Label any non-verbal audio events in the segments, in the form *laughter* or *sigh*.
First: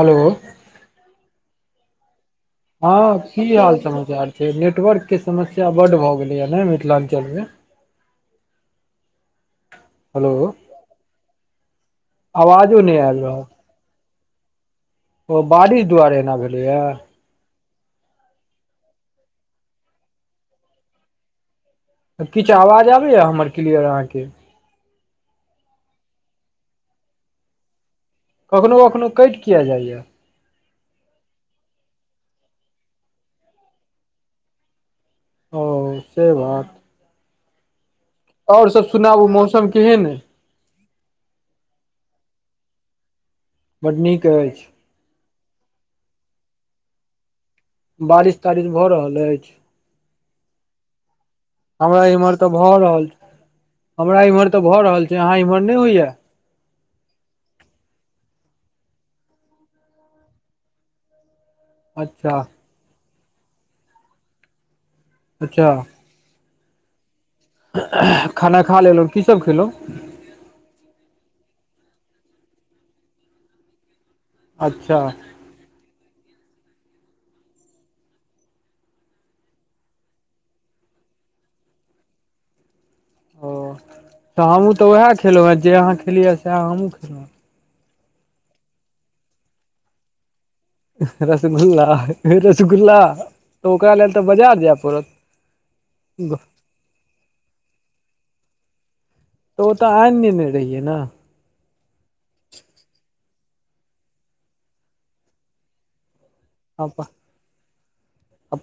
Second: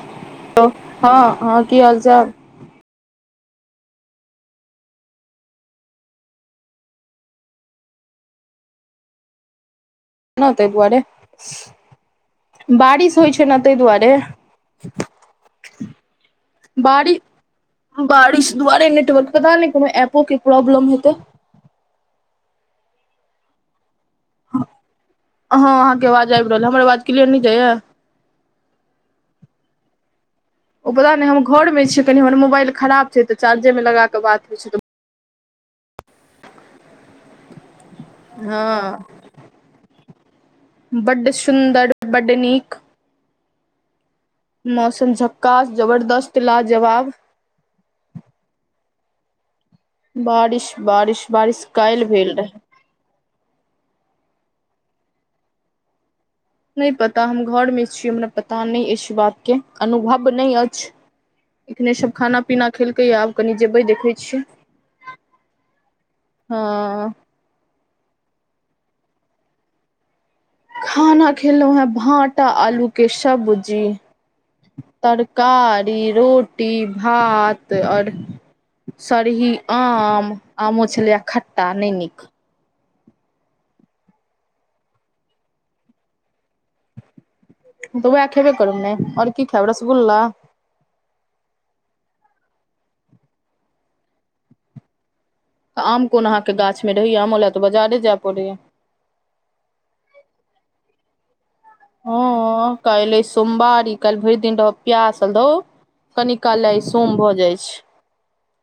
Hello हँ हँ की हालचाल हँ की हाल समाचार छै नेटवर्क के समस्या बड्ड भऽ गेलैय ने मिथिलाञ्चलमे हेलो नै ताहि दुआरे आवाजो नहि बारिश आयल होइ रहल छै ने ताहि दुआरे ओ बारिश दुआरे एना भेलैए बारि बारिश दुआरे नेटवर्क पता नहि कोनो एपो के प्रॉब्लम हेतै तब किछु आवाज आबैया हमर क्लियर अहाँके ह हँ अहाँके आवाज आबि रहल ये हमर आवाज क्लियर नहि जाइये कखनो कखनो कटि किया जाइए ओ पता नहि हम घर मे छियै कनि हमर मोबाइल खराब छै तऽ चार्जे मे लगा कऽ बात होइ छै ओ से बात तऽ आओर सब हँ सुनाबु मौसम केहन अय बड्ड सुन्दर बड्ड नीक बड्ड नीक अछि। मौसम झक्कास जबरदस्त लाजबाब बारिश तारिश भऽ रहल अछि बारिश बारिश बारिश हमरा काल्हि भेल इम्हर तऽ रहै भऽ रहल छै हमरा इमहर तऽ भऽ रहल छै अहाँ इम्हर नहि होइये। नहि पता हम घर मे छी हमरा पता नहि अछि बात के अनुभव नहि अछि एखने सभ अच्छा खाना पीना खेलकैए आब कनि जेबै देखै छियै अच्छा हँ खाना खा लेलहुँ की सब खेलहुँ खाना खेलौं हें भाँटा आलू के सब्जी अच्छा कारी रोटी भात आओर सरही आम आमो छलैये खट्टा नहि नीक ओ तऽ हमहूँ तऽ उएह खेलौं हें जे अहाँ खेलियै सएह हमहूँ खेलहुँ हें तऽ उएह खेबे करब ने और की खेब रसगुल्ला रसगुल्ला रसगुल्ला तऽ ओकरा लेल तऽ बाजार जाय पड़त आम कोन अहाँके गाछ मे रहैये आमो ले तऽ बाजारे जाय पड़ैये। ओ तऽ आनि ने ने रहियै नऽ हँ काइल अय सोमवारी काइल भरि दिन रहब पियासल धौ कनी कालले ई आ सोम भऽ जाइ छै।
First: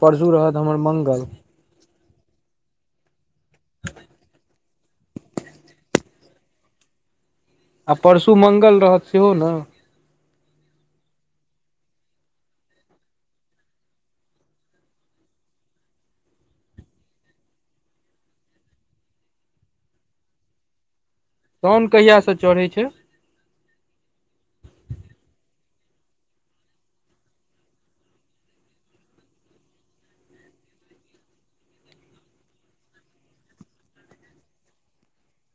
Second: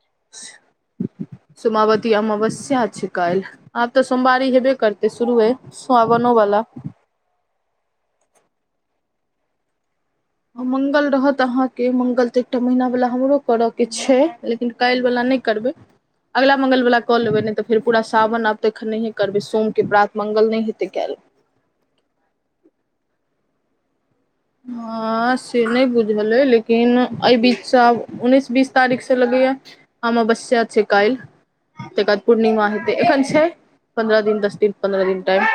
परसू रहत हमर मंगल सोमावती अमावस्या छै काल्हि आब तऽ सोमवारी शुरु होयबे करतै शुरुए। सावनो वाला। आ परसू मंगल रहत सेहो नऽ। मंगल रहत अहाँ के मंगल तऽ एकटा महीना वला हमरो करय के छै लेकिन काल्हि वला ने करबै अगिला मंगलवला कऽ लेबै नहि तऽ फेर पूरा सावन आब तखन नहिए करबै सोमके प्रात मंगल नहि हेतै कयल साउन कहियासँ चढ़ै छै हँ से नहि बुझल अइ लेकिन एहि बीचसँ आब उनैस बीस तारीख से लगैया अमावस्या छै काल्हि तहिके बाद पूर्णिमा हेतैक एखन छैै पन्द्रह दिन दस दिन पन्द्रह दिन टाइम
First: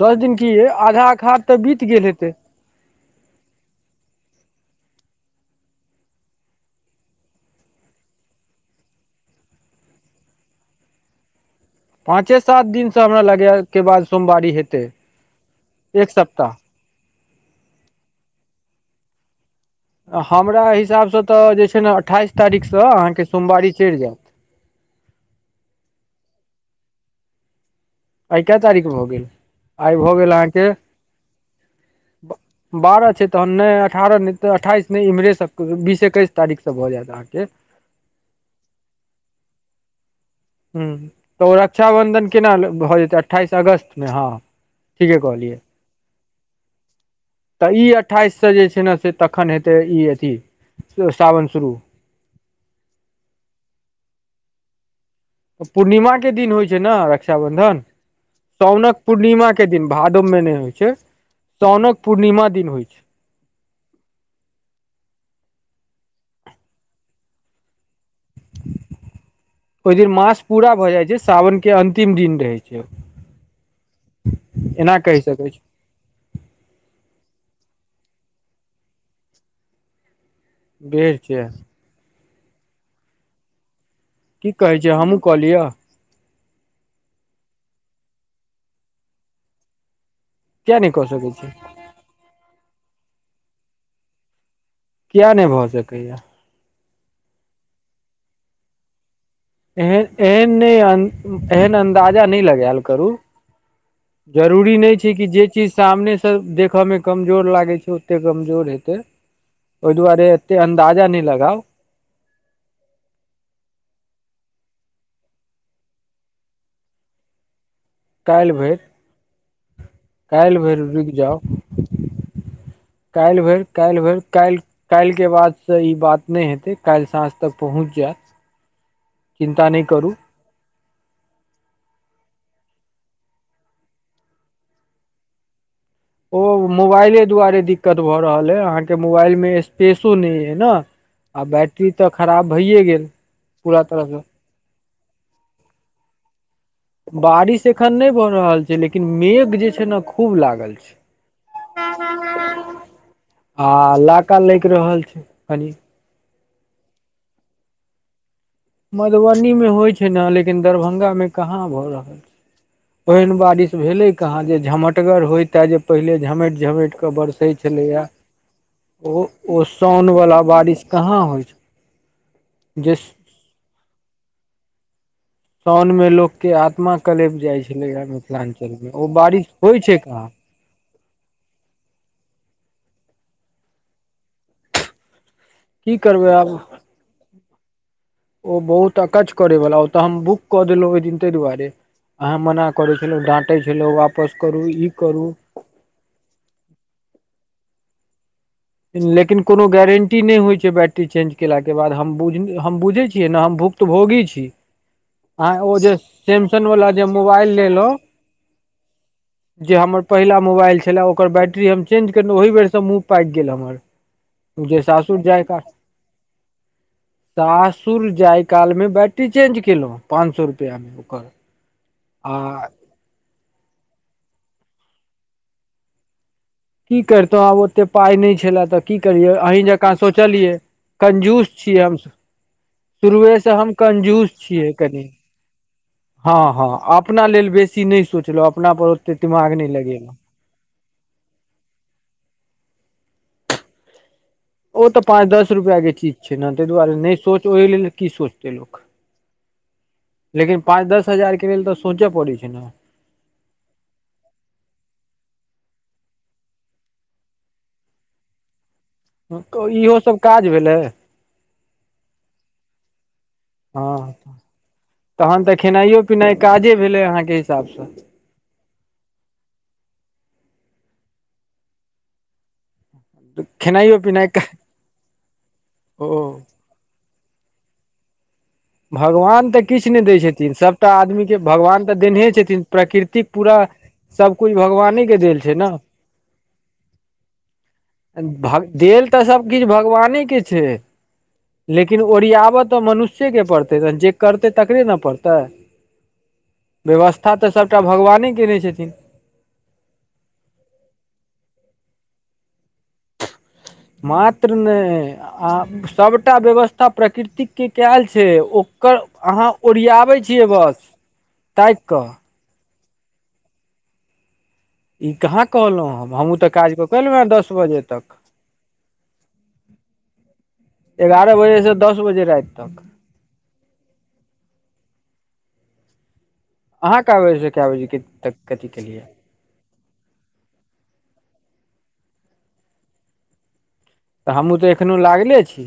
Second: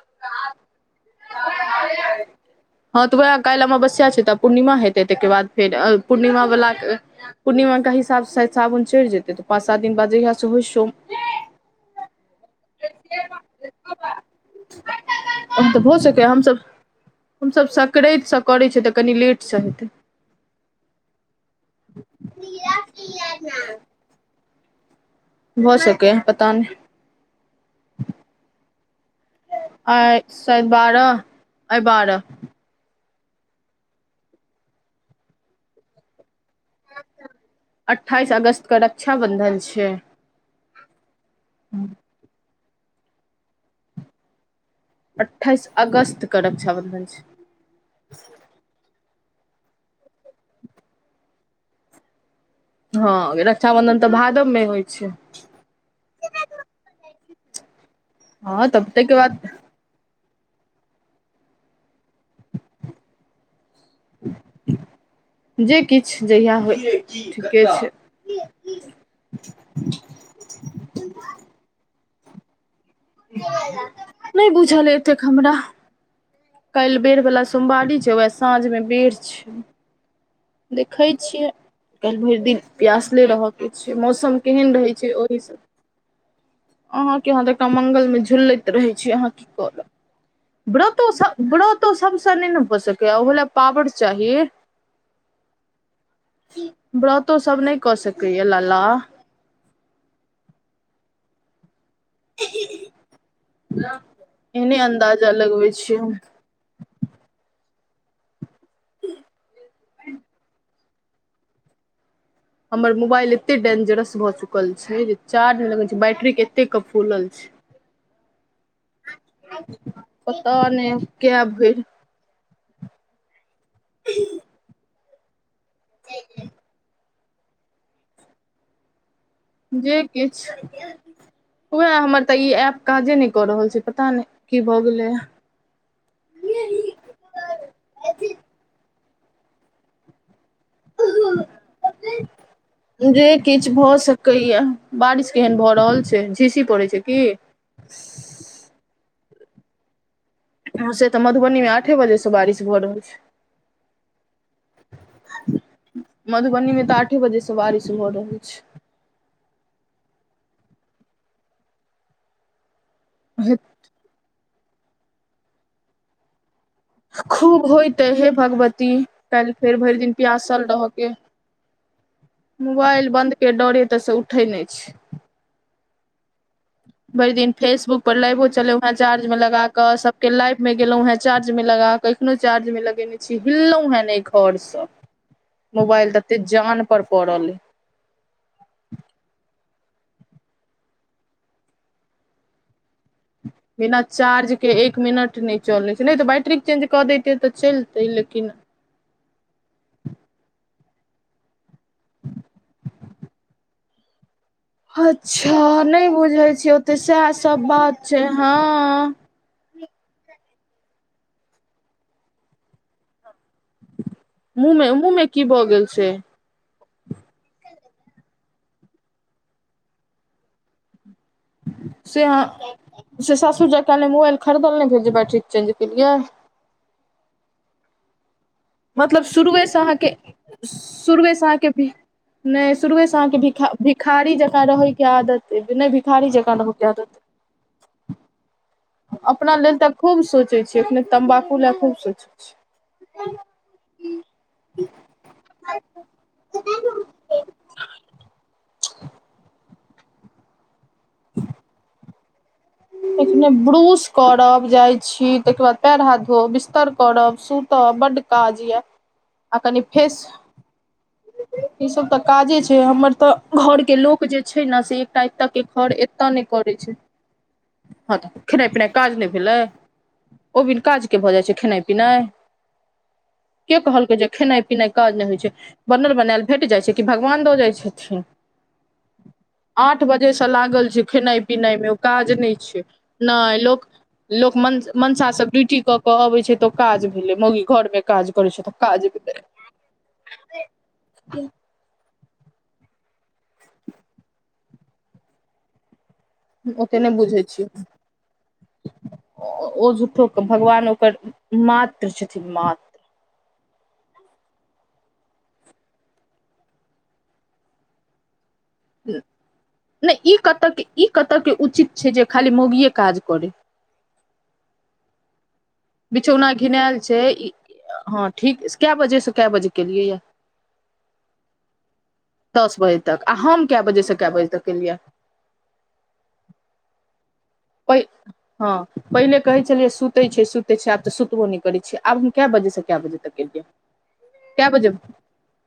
दस दिन की यै आधा अखाड़ तऽ बीत गेल हेतै हँ तऽ उएह काल्हि अमावस्या छै तऽ पूर्णिमा हेतै ताहिके बाद फेर पूर्णिमा बाला के पूर्णिमाके हिसाब सँ साबन चढ़ि जेतै तऽ पाँच सात दिन बाद जहिया सँ होइ सो पाँचे सात दिनसँ हमरा लगैये के बाद सोमवारी हेतै तऽ भऽ एक सकैए सप्ताह हमसभ हमसभ सक्रैंतसँ करैछीयै तऽ कनी लेटसँ हेतै हमरा हिसाबसँ तऽ जे छै ने अठाइस तारीखसँ अहाँके सोमवारी चैढ़ जाएत। भऽ सकेैयै पता नहि आइ के तारीख भऽ गेल आइ भऽ गेल शायद अहाँके बारह आइ बारह बारह छै तहन नहि अठारह नहि तऽ अट्ठाइस नहि इम्हरेसँ बीस एकैस तारीखसँ भऽ जायत अहाँके। अट्ठाइस अगस्त के रक्षाबन्धन छियै। ह्म तऽ ओ रक्षाबन्धन केना भऽ जेतै अट्ठाइस अगस्तमे हँ ठीके कहलियै अट्ठाइस अगस्त के रक्षाबंधन छै तऽ ई अट्ठाइससँ जे छै ने से तखन हेतै ई अथी सावन शुरू हँ रक्षाबंधन तऽ भादवमे होइ छै। पूर्णिमा के दिन होइ छै नऽ रक्षा बंधन हँ तब साउनक ताहिके बाद पूर्णिमा के दिन भादव मे नहि होइ छै साउनक पूर्णिमा दिन होइ छै जे किछ जहिया होय ठीके छै। ओहि दिन मास पूरा भऽ जाइ छै साावन के अंतिम दिन रहै छै। नहि बुझल अय एना कहि एतेक सकै हमरा। छी काल्हि बेर वला सोमवारी छै वएह साँझ मे बेर छै देखै बेर छै छियै काल्हि भरि दिन प्यासले रहय के छै मौसम म की केहन कहै रहै छै हमहूँ ओ कऽ लिअ हिसाबसँ अहाँके अहाँ एकटा मंगलमे झुलैत रहै छी अहाँ की करब किया नहि कऽ व्रतो सकै सभ छी व्रतो सभसँ नहि ने भऽ सकैए ओहो लए पावर चाही। किया नहि भऽ सकैये व्रतो सब नहि कऽ सकैये लाला एहेन एहन नहि एहन अन्दाजा नहि लगायल करू जरूरी एहने नहि छै कि अन्दाजा जे चीज लगबै छियै हम सामनेसँ देखऽमे कमजोर लागै छै ओते कमजोर हेतै ओहि दुआरे एते अन्दाजा नहि लगाउ हमर मोबाइल एतेक डेंजरस भऽ चुकल छै जे चार्ज मे लगेन छियै बैटरी एते कऽ फूलल छै काल्हि भरि पता काल्हि भरि नहि रुकि जाउ कै भरि काल्हि भरि काल्हि भरि काल्हि काल्हि के बाद से ई बात नहि हेतै काल्हि साँझ तक पहुँच जायत चिन्ता नहि जे करू किछ उएह हमर तऽ ई एप काजे नहि कऽ रहल छै पता नहि की भऽ गेलैये। ओ उ मोबाइले दुआरे दिक्कत भऽ रहल अय अहाँके मोबाइलमे स्पेसो नहि यै ने आ बैटरी तऽ खराब भैइए गेल पूरा तरहसँ कहिया बारिश केहन भऽ रहल छै झीसी पड़ै छै की बारिश एखन नहि भऽ रहल छै लेकिन मेघ जे छै ने खूब लागल हँ छै से तऽ मधुबनीमे आठे बजेसँ बारिश भऽ रहल छै। आ लाका लैक रहल छै कनी। मधुबनीमे तऽ आठे बजे सँ बारिश भऽ रहल छै। मधुबनीमे होइत छै ने लेकिन दरभंगामे कहाँ भऽ रहल छै ओहन छै बारिश भेले कहा जे झमटगर होय हे जे पहिले झमैट झमैट के बरसै खूब होइत छलैया हे भगवती ओ काल्हि ओ फेर भरि दिन साउनवला प्यासल बारिश रहके कहाँ होइत छय मोबाइल बंन्द के डरे तऽ से उठै नहि छै साउन मे लोक के आत्मा भरि कलपि दिन जाय छले फेसबुक ह पर लाइवो मिथिलांचल चलेलहुँ मे हेँ ओ चार्ज बारिश लगा होइ कऽ छै कहाँ सबके लाइव मे गेलहुॅं हेँ चार्ज में लगाके अखनो चार्ज में लगेने छी हिललहुं हेँ ने घरसँ की मोबाइल करबै तते आब जान पर पड़ल ओ बहुत अकच करे वाला ओ तऽ हम बुक कऽ देलहुं ओहि दिन ताहि दुआरे अहा मना करै छलहुँ डाँते छलहुँ बिना वापस चार्ज करू के ई एक करू मिनट नहि चलै छै ने तऽ बैट्रिक चेंज कऽ देते तऽ चलतै लेकिन लेकिन कोनो गारंटी नहि होइ छै बैटरी चेंज केलाके बाद हम हम बुझै छियै ने हम भुख तऽ भोगी छी अहाँ ओ अच्छा जे नहि बुझे सैमसन छीय वाला ओते जे सएह मोबाइल सब लेलहुँ बात छै हँ जे हमर पहिला मोबाइल छलए ओकर बैटरी हम चेंज केलहुँं ओहि बेरसँ मूह पाकि गेल हमर मुँह जेे मे मुँह सासुर मे जाय की का भऽ गेल छै सासुर जाय काल में बैट्री चेंज केलों पांच सए रुपआ में ओकर से आ अहाँ से सासुर जाय काले मोबाइल खरीदल नहि भेल जे बैट्ररी चेंज केलियए की करितहुँ आब ओते पाइ नहि छलए तऽ की मतलब करियै अहीं शुरुएसँ जकाँ अहाँके सोचलियै शुरुएसँ कंजूस अहाँके छियै भ हम नहि शुरुएसँ अहाँके शुरुए से भिख हम भिखारी कंजूस जकाँ छियै कनि रहयके आदत अ नहि भ हँ हँ अपना लेल बेसी नहि सोचलहुँ अपना पर ओते दिमाग अपना नहि लेल तऽ लगेलहुँ खूब सोचै छियै अपने तम्बाकू लए खूब सोचै छियै ओ तऽ पाच दस रुपआके चीज छै ने ताहि दुआरे नहि सोच ओहि लेल की सोच लोक लेकिन पाँच दस हजार के लेल तऽ सोचय पड़ै छै ने खने ब्रूश करब जाइत छी तहिके बाद पैर हाथ धोब बिस्तर करब सुतब बड्ड काज य इहो सब काज भेलै ई सब तऽ काजे छै हमर तऽ घरके हँ लोक जे छै ने से एकटा ए के घर ए कि नहि काजे भेलै अहाँके हिसाबसँ हँ तऽ खेनाइ पिनाइ काज नहि भेलै ओबिन काजके भऽ जाइ छै खेनाइ पिनाइ के खेनाइयो कहलकै जे पिनाइ खेनाइ पिनाइ काज नहि होइ छै बनल ओ बनायल भेट जाइ छै कि भगवान दऽ जाइ छथिन भगवान तऽ किछु नहि आठ दै बजे से छथिन लागल सभटा छिये आदमीके खेनाइ पिनाइ भगवान मे ओ तऽ देनहे काज नहि छथिन प्रकृतिक पूरा नहि लोक लोक सभकिछु मन भगवानेके मनसा देल सब छै ने ड्यूटी कऽ के अबै छै तऽ ओ काज भेलै मौगी घर मे काज करै भ छै काज देल तऽ भेलै सब किछ भगवाने के छै *inaudible* लेकिन ओरियाबऽ तऽ मनुष्येके पड़तै न जे करतै तकरे ने पड़तै ओते नहि व्यवस्था बुझै तऽ छियै सभटा भगवाने केने छथिन ओ झूठोे भगवान ओकर मात्र छथिन मात्र मात्र नहि आ सभटा व्यवस्था प्रकृतिक के कयल छै ओ ओकर अहाँ नहि ओरियाबे ई छियै कतऽ बस के ई कतऽ के ताकि उचित कऽ छै जे खाली मौगिये काज करै ई कहाँ कहलो बिछौना घिनायल छै ई तक हँ ठीक कए बजेसँ कए बजे केलियैए एगारह बजेसँ दस बजे रात दस बजे तक आ हम क बजे से क बजे तक केलियै अहाँ कए बजेसँ कए बजे पै तक कथी हँ केलियै पहिले कहै छलियै सुतै छै सुतै छै आब तऽ सुतबो नहि करैत छियै आब हम कए बजेसँ कए बजे तक एलियै तऽ हमहहुूँ कए तऽ बजे एखनो लागले छी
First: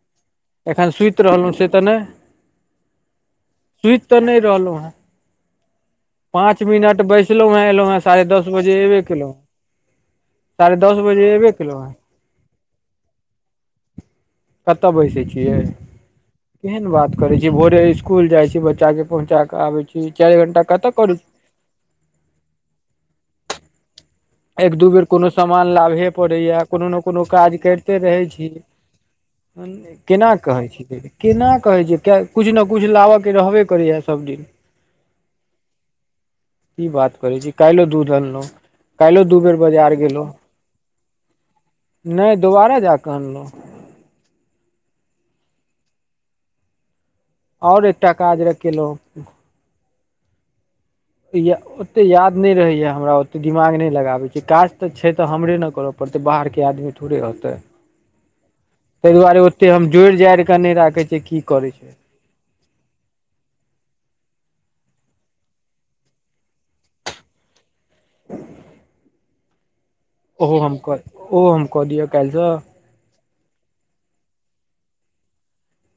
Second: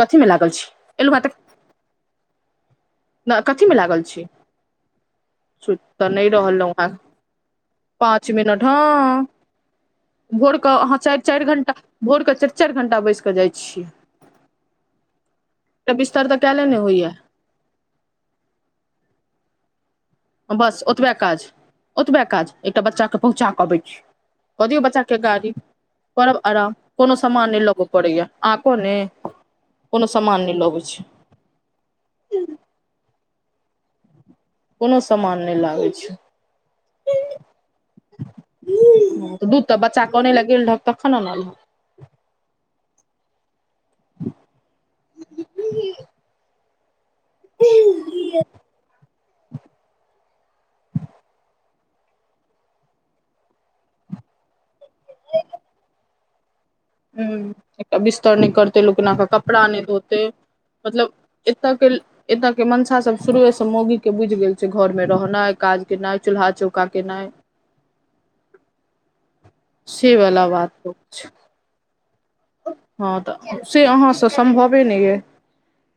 कथी मे लागल छी एखन एलहुँ हेँ सुति रहलहुँ से तऽ नहि तऽ कथी मे सुति लागल तऽ छी नहि रहलहुँ हँ सुति तऽ नहि रहलहुँ हँ बैसलहुँ हेँ एलहुँ हेँ साढ़े पाँच दस मिनट बजे एबे हँ केलहुँ भोरके साढ़े अहाँ दस चारि बजे चारि एबे घण्टा केलहुँ हेँ भोरके चारि चारि घण्टा बैसि कऽ जाइ छियै कतअ बैसे छियै एकटा बिस्तर तऽ कयले नहि केहन होइया बात करै छी भोरे स्सकूल जाय छी छै बच्चा के पहुँचा के आबे छै चारि घंटा बस कतअ ओतबे करै काज ओतबे काज एकटा बच्चा कऽ पहुँचा कऽ आबै छी कऽ एक दियौ दू बेर बच्चाके कोनो गाड़ी सामान लाभहे करब पड़ैए यऽ आराम कोनो नऽ कोनो सामान काज नहि लबय करिते रहै पड़ैया छी अहाँ को ने कोनो केना सामान नहि कहै लबै छी जे केना कहै छिये कछु ने कछु लाबय कऽ रहबे करैए यऽ सभदिन कोनो सामान नहि लागै छै की बात करै छी काल्हो दूध आनलो हँ त दूध तऽ बच्चा कऽ आने लऽ गेल रहक तखनल अनलहक नइ दोबारा जा कऽ अनलहुँ *inaudible* और एकटा काज रहे केलहुँ ओते याद नहि रहैया हमरा ओते दिमाग नहि लगाबै छै काज तऽ छै तऽ हमरे ने करअ पड़ते बाहर के आदमी थोड़े हुँ होतै एक बिस्तर नइ करते लोक एना ताहि कऽ दुआरे कपड़ा ओतेक नइ हम जोड़ि धोते जाड़ि कऽ नहि राखै मतलब छियै की करै एतअ के छै एतय के मंसा सब शुरुए से मोगी के बुझि गेल छै घर मे रहनाइ काज केनाइ चूल्हा चौका केनाइ से वाला ओहो बात हम सब कऽ छै ओहो हम कऽ दिअ काल्हिसँ हँ तऽ से अहाँ से सम्भवे नहि ये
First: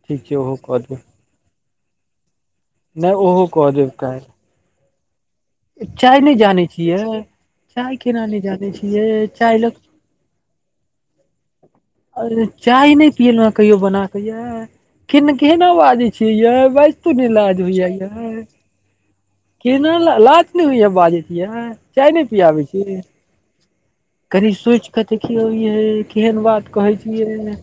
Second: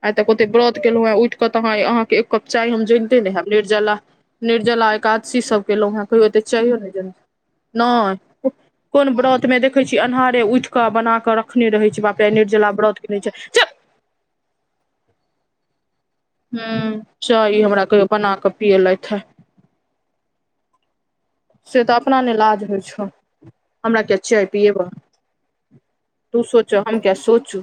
आइ तऽ ठीक छै कते ओहो व्रत कऽ देब केलहुँ हे उठि कत अहाँके एक कप चाय हम जनिते नहि न ओहो हेब कऽ देब निर्जला काल्हि निर्जला एकादशी सब केलहु हँ चाय कहियो नहि ओते जानै चाहियो छियै चाय नय केना नहि जानै छियै कोन व्रत चाय मे लग देखै छी की अन्हारे उठि कऽ बना के रखने रहे छी चाय नहि पियलहु ह कहियो बना केे य यै कि केहना बाजै छी यै बइजतो नइ लाज होइ यऽ यै पीएलैथ ह कि न लाज नहि हई यऽ बाजैत यै से तऽ चाय अपना नहि ने पिआबै लाज होइ छी छौ हमरा किया चाय कनि पियेबह सोचिक देखियौ यै तू केहन बात सोचह कहै हम किया छी यै सोचू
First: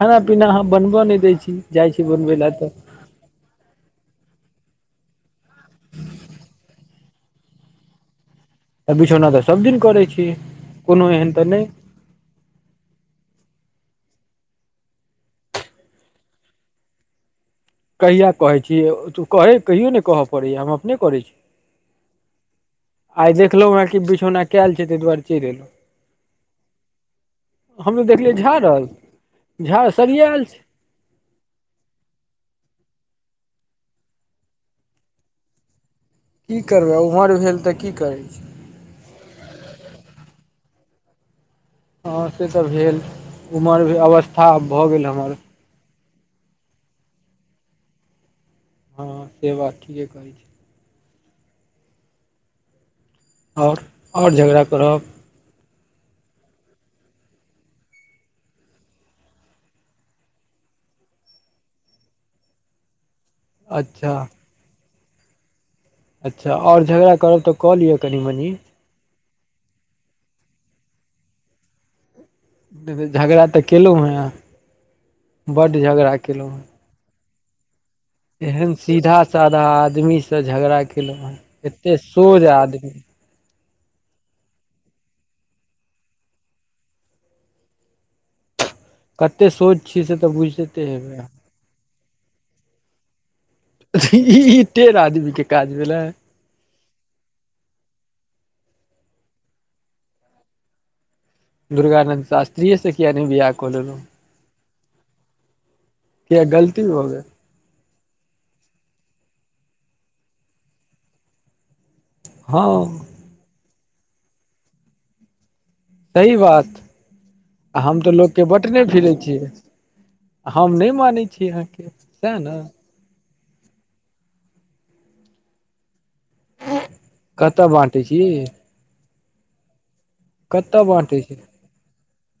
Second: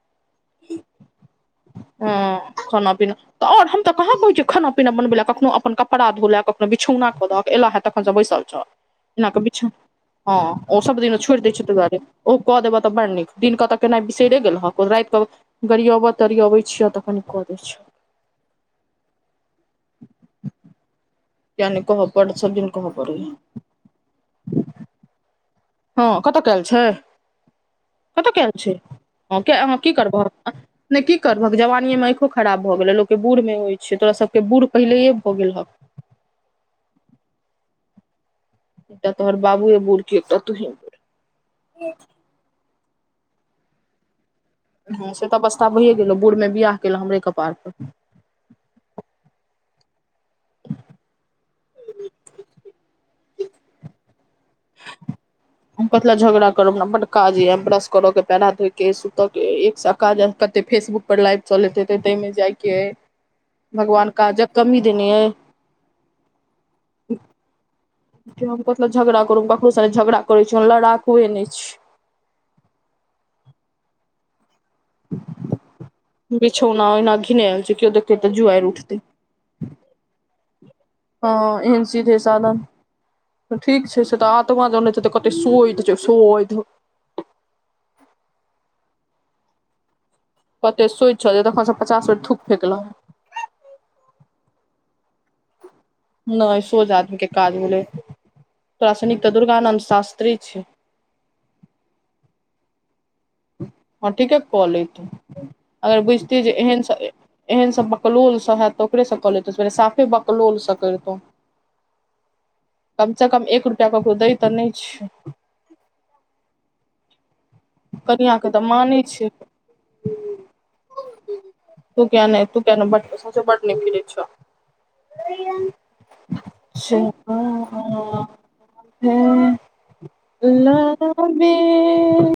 खाना पीना अहाँ बनबअ नहि दै छी जाइ छी बनबै हँ लऽ तऽ *inaudible* तऽ आओर हम तऽ कहाँ कहै छी खाना पीना बनबे ल कखनो अपन कपड़ा धोए लऽ कखनो बिछौना कऽ द एला हे तखन से बैसल छह बिछौना एना कऽ तऽ सभ बिछा दिन करै छी हँ ओ सभ कोनो दिन एहन छोड़ि तऽ दै नहि छियै ताहि दुआरे ओ कऽ देबह तऽ बड़ नीक दिननक तऽ केना बिसरे गेलह राति कऽ गरियबह तरियबैह छियह तखैन कऽ दै छह कहिया कहैत छी तू कहै कहियो नहि कहऽ पड़ै या हम अपने करै छी जाले कहब बड दिन कहब आइ देखलहु हे कि बिछौना कयल छै ताहि दुआरे चलि एलहुँ हँ कतय कयल छै हम तऽ कतय देखलियै कयल छै झाड़ल हँ किया अहाँ झाड़ की सरिये करबह आयल छै नहि की करबहक जवानीे मे आँखों खराब भऽ गेलह लोकके बूढ़ मे होइ छै तोरा सबके बूढ़ पहिलेये भऽ गेलहक की करबै ओम्हर भेल तऽ की करै छी एकटा तोहर बाबुए बड़ की एकटा तुहे बुढ़ हँ से तऽ भेल उमर भे अवस्था भऽ गेल हँ से तऽ हमर अवस्था भइए गेल बूढ़ मे बियाह केलहु हमरे कपार पर हँ से बात ठीके कहै छी आओर आओर झगड़ा करब हम कथि ल झगड़ा करब हमरा बड काज य ब्रश करे के पेड़ा हाथ धोई के सुत के एक सै काज कते फेसबुक पर लाइभ चलेत हेते ताहि जाइके हइ *inaudible* भगवान काजके कमी देने अय अच्छा आओर झगड़ा करब तऽ कऽ लिअ कनि मनि हम कथी झगड़ा करू ककरो सने झगड़ा करय छी ओहन लड़ाकुए नहि छी झगड़ा तऽ केलहुँ हँ बड् झगड़ा केलहुँ हँ न ओहिना घिनाल छै केओ देख एहेन सीधा साधा आदमी से झगड़ा केलो हँ हें एहन एते सीधे सोझ साधन आदमी ठीक छै से तऽ आत्मा जान छै तऽ कते सोध छै सोध कते शोध छियै से तऽ बुझते कते सोइत हेबैह छल तखन से पचास बेर थूक फेकलक ई टेढ़ आदमी के काज भेले नहि सोझ आदमी के काज भेलै तोरा सनिक तऽ दुर्गानंद शास्त्री छय दुर्गानन्द शास्तीयसँ कियाने बिआह क लेलहूँ हँ ठीके कले तू अगर किया बुझतियै जे गलती एहन भऽ गेल एहन सभ बकलोलसँ हेत तऽ ओकरेसँ कऽ लेतहु सेरे साफे बकलोलसँ करितहु हँ कम से कम एक रुपआ ककरो दै तऽ नहि छै सही बात आ हम तऽ कनिया लोकके के तऽ बटने मानै फिरै छै छियै हम नहि मानै छी अहाँके तू किया सएह नहि ने तू किया नहि बड सौंसे कतऽ बाँटै छी *unintelligible* हू *unintelligible* कतय बाँटै छै ह *unintelligible*